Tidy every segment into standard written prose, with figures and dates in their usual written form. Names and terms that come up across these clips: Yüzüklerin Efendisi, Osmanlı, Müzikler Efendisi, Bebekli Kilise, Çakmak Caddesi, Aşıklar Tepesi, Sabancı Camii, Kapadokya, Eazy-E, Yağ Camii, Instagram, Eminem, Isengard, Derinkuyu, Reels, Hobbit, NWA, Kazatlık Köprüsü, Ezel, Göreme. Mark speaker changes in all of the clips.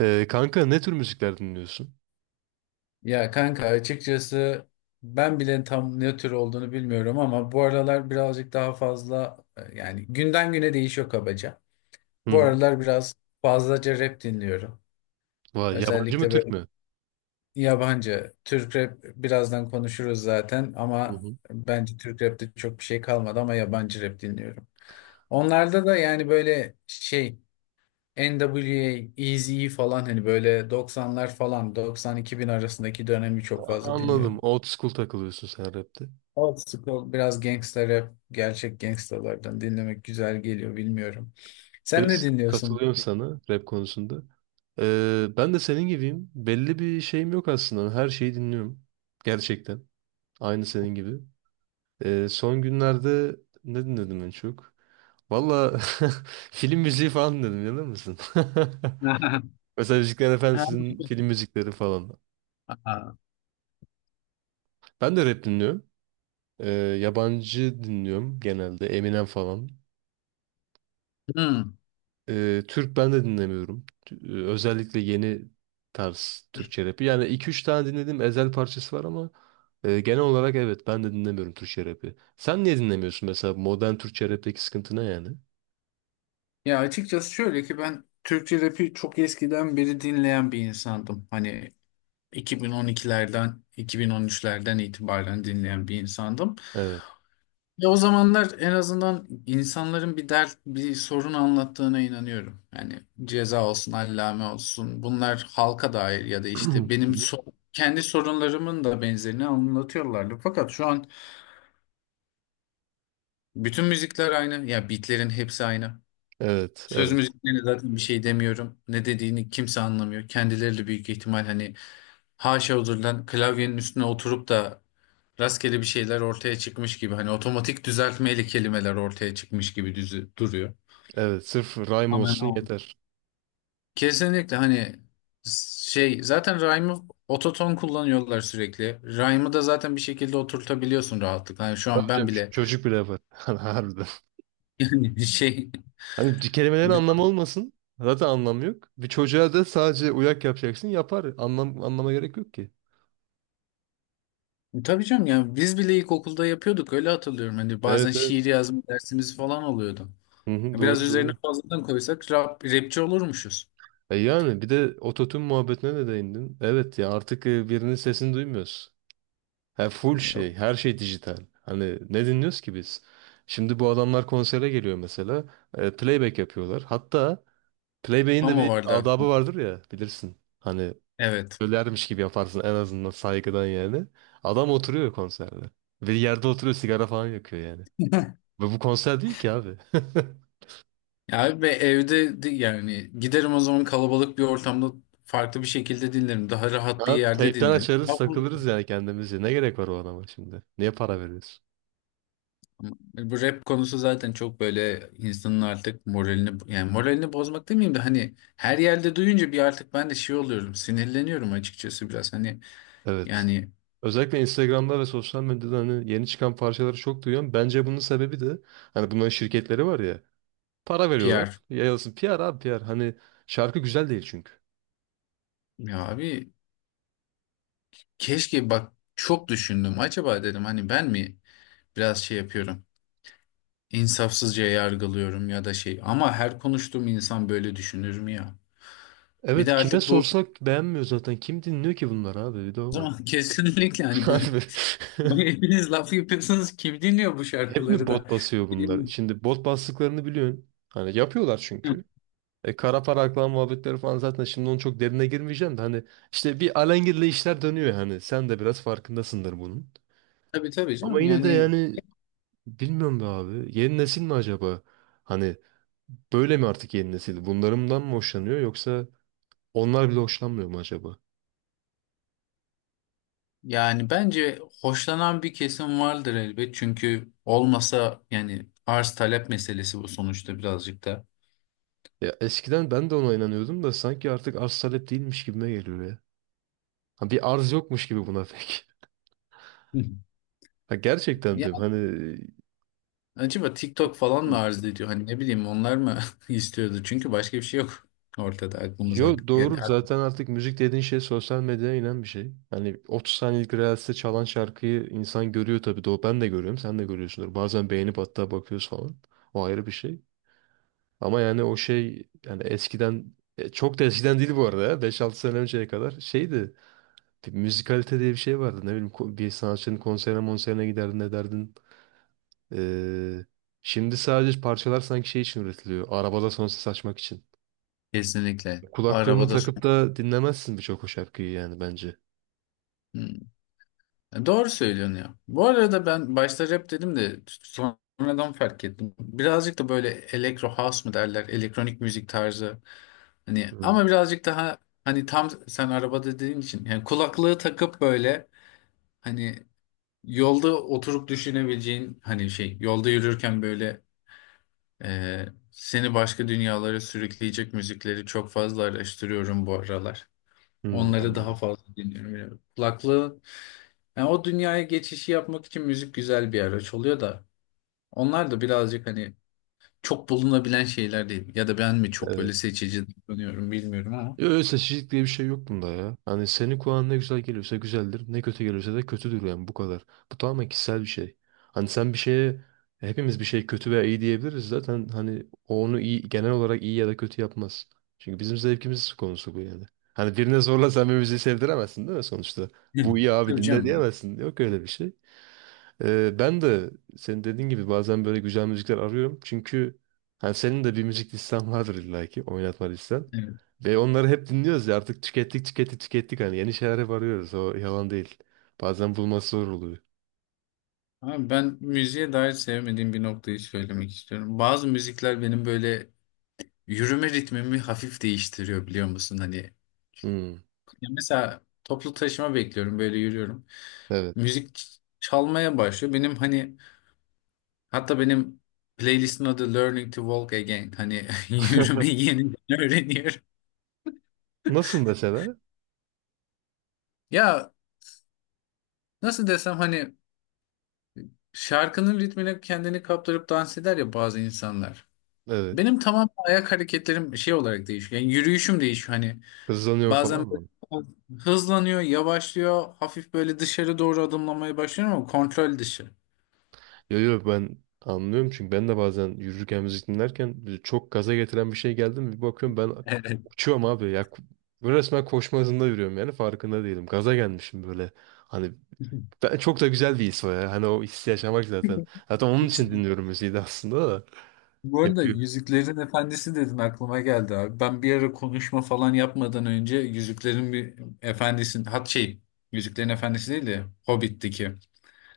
Speaker 1: Kanka ne tür müzikler dinliyorsun?
Speaker 2: Ya kanka açıkçası ben bile tam ne tür olduğunu bilmiyorum ama bu aralar birazcık daha fazla yani günden güne değişiyor kabaca.
Speaker 1: Hı
Speaker 2: Bu
Speaker 1: hı.
Speaker 2: aralar biraz fazlaca rap dinliyorum.
Speaker 1: Vay, yabancı mı
Speaker 2: Özellikle
Speaker 1: Türk
Speaker 2: böyle
Speaker 1: mü?
Speaker 2: yabancı Türk rap birazdan konuşuruz zaten
Speaker 1: Hı
Speaker 2: ama
Speaker 1: hı.
Speaker 2: bence Türk rapte çok bir şey kalmadı ama yabancı rap dinliyorum. Onlarda da yani böyle şey NWA, Eazy-E falan hani böyle 90'lar falan 90 bin arasındaki dönemi çok fazla
Speaker 1: Anladım.
Speaker 2: dinliyorum.
Speaker 1: Old school takılıyorsun sen rapte.
Speaker 2: Old school biraz gangster rap, gerçek gangstalardan dinlemek güzel geliyor bilmiyorum. Sen ne
Speaker 1: Hız,
Speaker 2: dinliyorsun?
Speaker 1: katılıyorum sana rap konusunda. Ben de senin gibiyim. Belli bir şeyim yok aslında. Her şeyi dinliyorum. Gerçekten. Aynı senin gibi. Son günlerde ne dinledim en çok? Valla film müziği falan dinledim. Yalan mısın? Mesela Müzikler
Speaker 2: Ha.
Speaker 1: Efendisi'nin film müzikleri falan.
Speaker 2: Aa.
Speaker 1: Ben de rap dinliyorum. Ee, Yabancı dinliyorum genelde. Eminem falan.
Speaker 2: Hmm.
Speaker 1: Türk ben de dinlemiyorum. Özellikle yeni tarz Türkçe rapi. Yani iki üç tane dinlediğim Ezel parçası var ama genel olarak evet ben de dinlemiyorum Türkçe rapi. Sen niye dinlemiyorsun mesela modern Türkçe rapteki sıkıntı ne yani?
Speaker 2: Ya açıkçası şöyle ki ben Türkçe rapi çok eskiden beri dinleyen bir insandım. Hani 2012'lerden, 2013'lerden itibaren dinleyen bir insandım.
Speaker 1: Evet.
Speaker 2: Ya o zamanlar en azından insanların bir dert, bir sorun anlattığına inanıyorum. Yani ceza olsun, allame olsun. Bunlar halka dair ya da işte
Speaker 1: Hı
Speaker 2: benim
Speaker 1: hı.
Speaker 2: kendi sorunlarımın da benzerini anlatıyorlardı. Fakat şu an bütün müzikler aynı. Ya beatlerin hepsi aynı.
Speaker 1: Evet,
Speaker 2: Söz
Speaker 1: evet,
Speaker 2: müziklerine zaten bir şey demiyorum. Ne dediğini kimse anlamıyor. Kendileri de büyük ihtimal hani haşa huzurdan klavyenin üstüne oturup da rastgele bir şeyler ortaya çıkmış gibi. Hani otomatik düzeltmeyle kelimeler ortaya çıkmış gibi duruyor.
Speaker 1: evet. Sırf rhyme
Speaker 2: Aman
Speaker 1: olsun
Speaker 2: aman.
Speaker 1: yeter.
Speaker 2: Kesinlikle hani şey zaten rhyme'ı ototon kullanıyorlar sürekli. Rhyme'ı da zaten bir şekilde oturtabiliyorsun rahatlıkla. Hani şu an
Speaker 1: Tabii
Speaker 2: ben
Speaker 1: canım,
Speaker 2: bile
Speaker 1: çocuk bile var. Harbiden.
Speaker 2: yani şey.
Speaker 1: Hani kelimelerin anlamı olmasın. Zaten anlam yok. Bir çocuğa da sadece uyak yapacaksın yapar. Anlam, anlama gerek yok ki.
Speaker 2: Tabii canım yani biz bile ilkokulda yapıyorduk öyle hatırlıyorum. Hani bazen
Speaker 1: Evet evet.
Speaker 2: şiir yazma dersimiz falan oluyordu.
Speaker 1: Hı hı,
Speaker 2: Biraz
Speaker 1: doğru
Speaker 2: üzerine
Speaker 1: doğru.
Speaker 2: fazladan koysak rapçi olurmuşuz.
Speaker 1: E yani bir de ototun muhabbetine de değindin. Evet ya artık birinin sesini duymuyoruz. Ha, full
Speaker 2: Hani
Speaker 1: şey
Speaker 2: yok
Speaker 1: her şey dijital. Hani ne dinliyoruz ki biz? Şimdi bu adamlar konsere geliyor mesela. Playback yapıyorlar. Hatta playback'in de
Speaker 2: ama o
Speaker 1: bir
Speaker 2: vardı
Speaker 1: adabı
Speaker 2: aklımda.
Speaker 1: vardır ya bilirsin. Hani
Speaker 2: Evet.
Speaker 1: ölermiş gibi yaparsın en azından saygıdan yani. Adam oturuyor konserde. Ve yerde oturuyor sigara falan yakıyor yani. Ve bu konser değil ki abi.
Speaker 2: Ya ve yani giderim o zaman kalabalık bir ortamda farklı bir şekilde dinlerim. Daha rahat bir
Speaker 1: Ha,
Speaker 2: yerde
Speaker 1: teypten
Speaker 2: dinlerim. Ya
Speaker 1: açarız
Speaker 2: bu,
Speaker 1: takılırız yani kendimizce. Ne gerek var o adama şimdi? Niye para veriyorsun?
Speaker 2: bu rap konusu zaten çok böyle insanın artık moralini yani moralini bozmak demeyeyim de hani her yerde duyunca bir artık ben de şey oluyorum sinirleniyorum açıkçası biraz. Hani
Speaker 1: Evet.
Speaker 2: yani
Speaker 1: Özellikle Instagram'da ve sosyal medyada hani yeni çıkan parçaları çok duyuyorum. Bence bunun sebebi de hani bunların şirketleri var ya. Para veriyorlar.
Speaker 2: PR.
Speaker 1: Yayılsın. PR abi PR. Hani şarkı güzel değil çünkü.
Speaker 2: Ya abi keşke bak çok düşündüm. Acaba dedim hani ben mi biraz şey yapıyorum? İnsafsızca yargılıyorum ya da şey. Ama her konuştuğum insan böyle düşünür mü ya? Bir
Speaker 1: Evet
Speaker 2: de
Speaker 1: kime
Speaker 2: artık bu
Speaker 1: sorsak beğenmiyor zaten. Kim dinliyor ki bunları abi? Bir de o
Speaker 2: o
Speaker 1: var.
Speaker 2: zaman kesinlikle hani böyle
Speaker 1: Harbi.
Speaker 2: hani hepiniz laf yapıyorsunuz kim dinliyor bu
Speaker 1: Hep mi
Speaker 2: şarkıları da?
Speaker 1: bot basıyor bunlar? Şimdi bot bastıklarını biliyorsun. Hani yapıyorlar
Speaker 2: Hı.
Speaker 1: çünkü. Kara para aklama muhabbetleri falan zaten şimdi onun çok derine girmeyeceğim de hani işte bir alengirli işler dönüyor yani. Sen de biraz farkındasındır bunun.
Speaker 2: Tabii tabii
Speaker 1: Ama
Speaker 2: canım
Speaker 1: yine de
Speaker 2: yani
Speaker 1: yani bilmiyorum be abi. Yeni nesil mi acaba? Hani böyle mi artık yeni nesil? Bunlarından mı hoşlanıyor yoksa onlar bile hoşlanmıyor mu acaba?
Speaker 2: yani bence hoşlanan bir kesim vardır elbet çünkü olmasa yani arz talep meselesi bu sonuçta birazcık da.
Speaker 1: Ya eskiden ben de ona inanıyordum da sanki artık arz talep değilmiş gibime geliyor ya. Ha, bir arz yokmuş gibi buna pek.
Speaker 2: Hı.
Speaker 1: Ha, gerçekten diyorum. Hani.
Speaker 2: Acaba TikTok falan mı
Speaker 1: Hı.
Speaker 2: arz ediyor? Hani ne bileyim onlar mı istiyordu? Çünkü başka bir şey yok ortada aklımıza.
Speaker 1: Yo,
Speaker 2: Yani
Speaker 1: doğru zaten artık müzik dediğin şey sosyal medyaya inen bir şey. Hani 30 saniyelik Reels'te çalan şarkıyı insan görüyor tabii doğru. Ben de görüyorum, sen de görüyorsundur. Bazen beğenip hatta bakıyoruz falan. O ayrı bir şey. Ama yani o şey yani eskiden çok da eskiden değil bu arada ya. 5-6 sene önceye kadar şeydi. Bir müzikalite diye bir şey vardı. Ne bileyim bir sanatçının konserine monserine giderdin ederdin. Ee, Şimdi sadece parçalar sanki şey için üretiliyor. Arabada sonsuz açmak için.
Speaker 2: kesinlikle.
Speaker 1: Kulaklığını
Speaker 2: Arabada.
Speaker 1: takıp da dinlemezsin birçok o şarkıyı yani bence.
Speaker 2: Hmm. Doğru söylüyorsun ya. Bu arada ben başta rap dedim de sonradan fark ettim. Birazcık da böyle elektro house mı derler? Elektronik müzik tarzı. Hani
Speaker 1: Hmm.
Speaker 2: ama birazcık daha hani tam sen arabada dediğin için yani kulaklığı takıp böyle hani yolda oturup düşünebileceğin hani şey yolda yürürken böyle seni başka dünyalara sürükleyecek müzikleri çok fazla araştırıyorum bu aralar.
Speaker 1: Hmm,
Speaker 2: Onları daha
Speaker 1: anladım.
Speaker 2: fazla dinliyorum. Yani yani o dünyaya geçişi yapmak için müzik güzel bir araç oluyor da. Onlar da birazcık hani çok bulunabilen şeyler değil. Ya da ben mi çok
Speaker 1: Evet.
Speaker 2: böyle seçici davranıyorum bilmiyorum ama.
Speaker 1: Öyle seçicilik diye bir şey yok bunda ya. Hani senin kulağına ne güzel geliyorsa güzeldir, ne kötü geliyorsa da kötüdür yani bu kadar. Bu tamamen kişisel bir şey. Hani sen bir şeye, hepimiz bir şey kötü veya iyi diyebiliriz zaten hani o onu iyi, genel olarak iyi ya da kötü yapmaz. Çünkü bizim zevkimiz konusu bu yani. Hani birine zorla sen bir müziği sevdiremezsin değil mi sonuçta?
Speaker 2: Hı.
Speaker 1: Bu iyi abi
Speaker 2: Tabii
Speaker 1: dinle
Speaker 2: canım.
Speaker 1: diyemezsin. Yok öyle bir şey. Ben de senin dediğin gibi bazen böyle güzel müzikler arıyorum. Çünkü hani senin de bir müzik listen vardır illaki oynatma listen.
Speaker 2: Evet.
Speaker 1: Ve onları hep dinliyoruz ya artık tükettik tükettik tükettik hani yeni şeyler hep arıyoruz o yalan değil. Bazen bulması zor oluyor.
Speaker 2: Ama ben müziğe dair sevmediğim bir noktayı söylemek istiyorum. Bazı müzikler benim böyle yürüme ritmimi hafif değiştiriyor biliyor musun? Hani
Speaker 1: Hmm,
Speaker 2: ya mesela toplu taşıma bekliyorum böyle yürüyorum.
Speaker 1: evet.
Speaker 2: Müzik çalmaya başlıyor. Benim hani hatta benim playlistin adı Learning to Walk Again. Hani yürümeyi yeniden öğreniyorum.
Speaker 1: Nasıl mesela?
Speaker 2: Ya nasıl desem hani şarkının ritmine kendini kaptırıp dans eder ya bazı insanlar.
Speaker 1: Evet.
Speaker 2: Benim tamam ayak hareketlerim şey olarak değişiyor. Yani yürüyüşüm değişiyor. Hani
Speaker 1: Kızlanıyorum
Speaker 2: bazen böyle
Speaker 1: falan.
Speaker 2: hızlanıyor, yavaşlıyor, hafif böyle dışarı doğru adımlamaya başlıyorum ama kontrol dışı.
Speaker 1: Yo yo, ben anlıyorum çünkü ben de bazen yürürken müzik dinlerken çok gaza getiren bir şey geldi mi bir bakıyorum ben
Speaker 2: Evet.
Speaker 1: uçuyorum abi ya. Böyle resmen koşma hızında yürüyorum yani farkında değilim gaza gelmişim böyle, hani ben, çok da güzel bir his o ya hani o hissi yaşamak zaten onun için dinliyorum müziği de aslında da
Speaker 2: Bu arada
Speaker 1: yapıyor.
Speaker 2: Yüzüklerin Efendisi dedin aklıma geldi abi. Ben bir ara konuşma falan yapmadan önce Yüzüklerin bir Efendisi'nin hat şey Yüzüklerin Efendisi değil de Hobbit'teki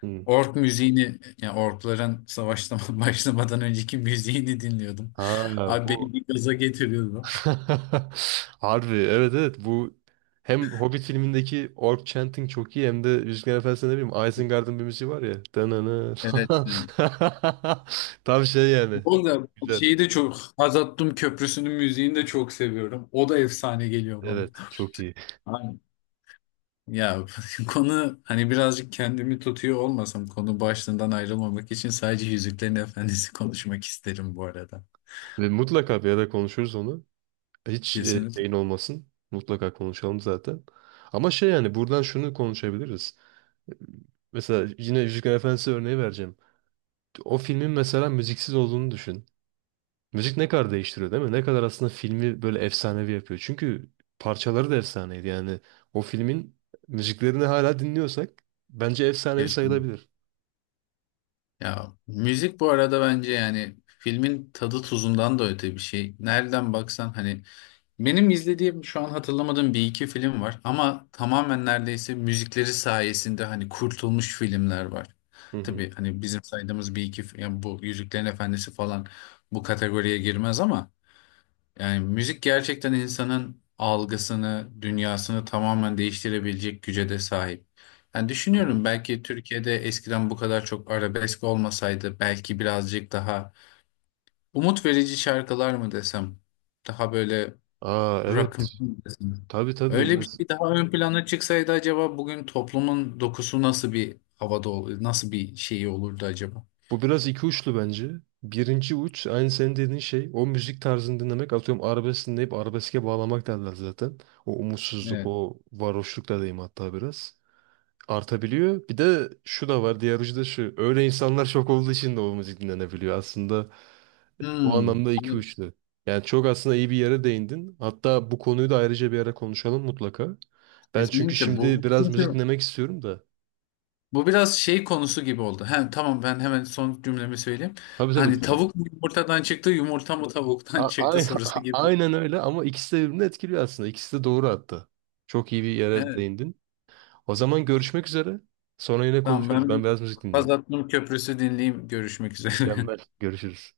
Speaker 1: Hı.
Speaker 2: ork müziğini yani orkların savaştan başlamadan önceki müziğini dinliyordum.
Speaker 1: Ha, bu
Speaker 2: Abi beni bir gaza getiriyordu.
Speaker 1: harbi evet evet bu hem Hobbit filmindeki orc chanting çok iyi hem de Yüzüklerin Efendisi'nde ne bileyim Isengard'ın bir müziği var ya. Danana
Speaker 2: Evet.
Speaker 1: falan.
Speaker 2: Yani.
Speaker 1: Tam şey yani.
Speaker 2: Bu arada
Speaker 1: Güzel.
Speaker 2: şeyi de çok Hazattum Köprüsü'nün müziğini de çok seviyorum. O da efsane geliyor bana.
Speaker 1: Evet çok iyi.
Speaker 2: Aynen. Ya konu hani birazcık kendimi tutuyor olmasam konu başlığından ayrılmamak için sadece Yüzüklerin Efendisi konuşmak isterim bu arada.
Speaker 1: Ve mutlaka bir ara konuşuruz onu. Hiç
Speaker 2: Kesinlikle.
Speaker 1: şeyin olmasın. Mutlaka konuşalım zaten. Ama şey yani buradan şunu konuşabiliriz. Mesela yine Yüzüklerin Efendisi örneği vereceğim. O filmin mesela müziksiz olduğunu düşün. Müzik ne kadar değiştiriyor değil mi? Ne kadar aslında filmi böyle efsanevi yapıyor. Çünkü parçaları da efsaneydi. Yani o filmin müziklerini hala dinliyorsak bence efsanevi
Speaker 2: Kesinlikle.
Speaker 1: sayılabilir.
Speaker 2: Ya müzik bu arada bence yani filmin tadı tuzundan da öte bir şey. Nereden baksan hani benim izlediğim şu an hatırlamadığım bir iki film var ama tamamen neredeyse müzikleri sayesinde hani kurtulmuş filmler var.
Speaker 1: Hı hı.
Speaker 2: Tabii hani bizim saydığımız bir iki yani bu Yüzüklerin Efendisi falan bu kategoriye girmez ama. Yani müzik gerçekten insanın algısını, dünyasını tamamen değiştirebilecek güce de sahip. Yani
Speaker 1: Doğru.
Speaker 2: düşünüyorum belki Türkiye'de eskiden bu kadar çok arabesk olmasaydı belki birazcık daha umut verici şarkılar mı desem, daha böyle
Speaker 1: Aa evet.
Speaker 2: rock'ımsı mı desem.
Speaker 1: Tabii tabii.
Speaker 2: Öyle bir şey daha ön plana çıksaydı acaba bugün toplumun dokusu nasıl bir havada olur, nasıl bir şeyi olurdu acaba?
Speaker 1: Bu biraz iki uçlu bence. Birinci uç aynı senin dediğin şey o müzik tarzını dinlemek atıyorum arabesk dinleyip arabeske bağlamak derler zaten. O umutsuzluk,
Speaker 2: Evet.
Speaker 1: o varoşluk da diyeyim hatta biraz artabiliyor. Bir de şu da var, diğer ucu da şu. Öyle insanlar çok olduğu için de o müzik dinlenebiliyor. Aslında o
Speaker 2: Hmm.
Speaker 1: anlamda iki
Speaker 2: Evet.
Speaker 1: uçlu. Yani çok aslında iyi bir yere değindin. Hatta bu konuyu da ayrıca bir ara konuşalım mutlaka. Ben çünkü
Speaker 2: Kesinlikle bu,
Speaker 1: şimdi
Speaker 2: bu
Speaker 1: biraz müzik
Speaker 2: çünkü
Speaker 1: dinlemek istiyorum da.
Speaker 2: Bu biraz şey konusu gibi oldu. Hem tamam ben hemen son cümlemi söyleyeyim.
Speaker 1: Tabii tabii
Speaker 2: Hani
Speaker 1: lütfen.
Speaker 2: tavuk mu yumurtadan çıktı, yumurta mı tavuktan
Speaker 1: A-
Speaker 2: çıktı
Speaker 1: ay-
Speaker 2: sorusu gibi oldu.
Speaker 1: Aynen öyle ama ikisi de birbirini etkiliyor aslında. İkisi de doğru hatta. Çok iyi bir yere
Speaker 2: Evet.
Speaker 1: değindin. O zaman görüşmek üzere. Sonra yine
Speaker 2: Tamam
Speaker 1: konuşuruz.
Speaker 2: ben
Speaker 1: Ben
Speaker 2: bir
Speaker 1: biraz müzik dinleyeyim.
Speaker 2: Kazatlık Köprüsü dinleyeyim. Görüşmek üzere.
Speaker 1: Mükemmel. Görüşürüz.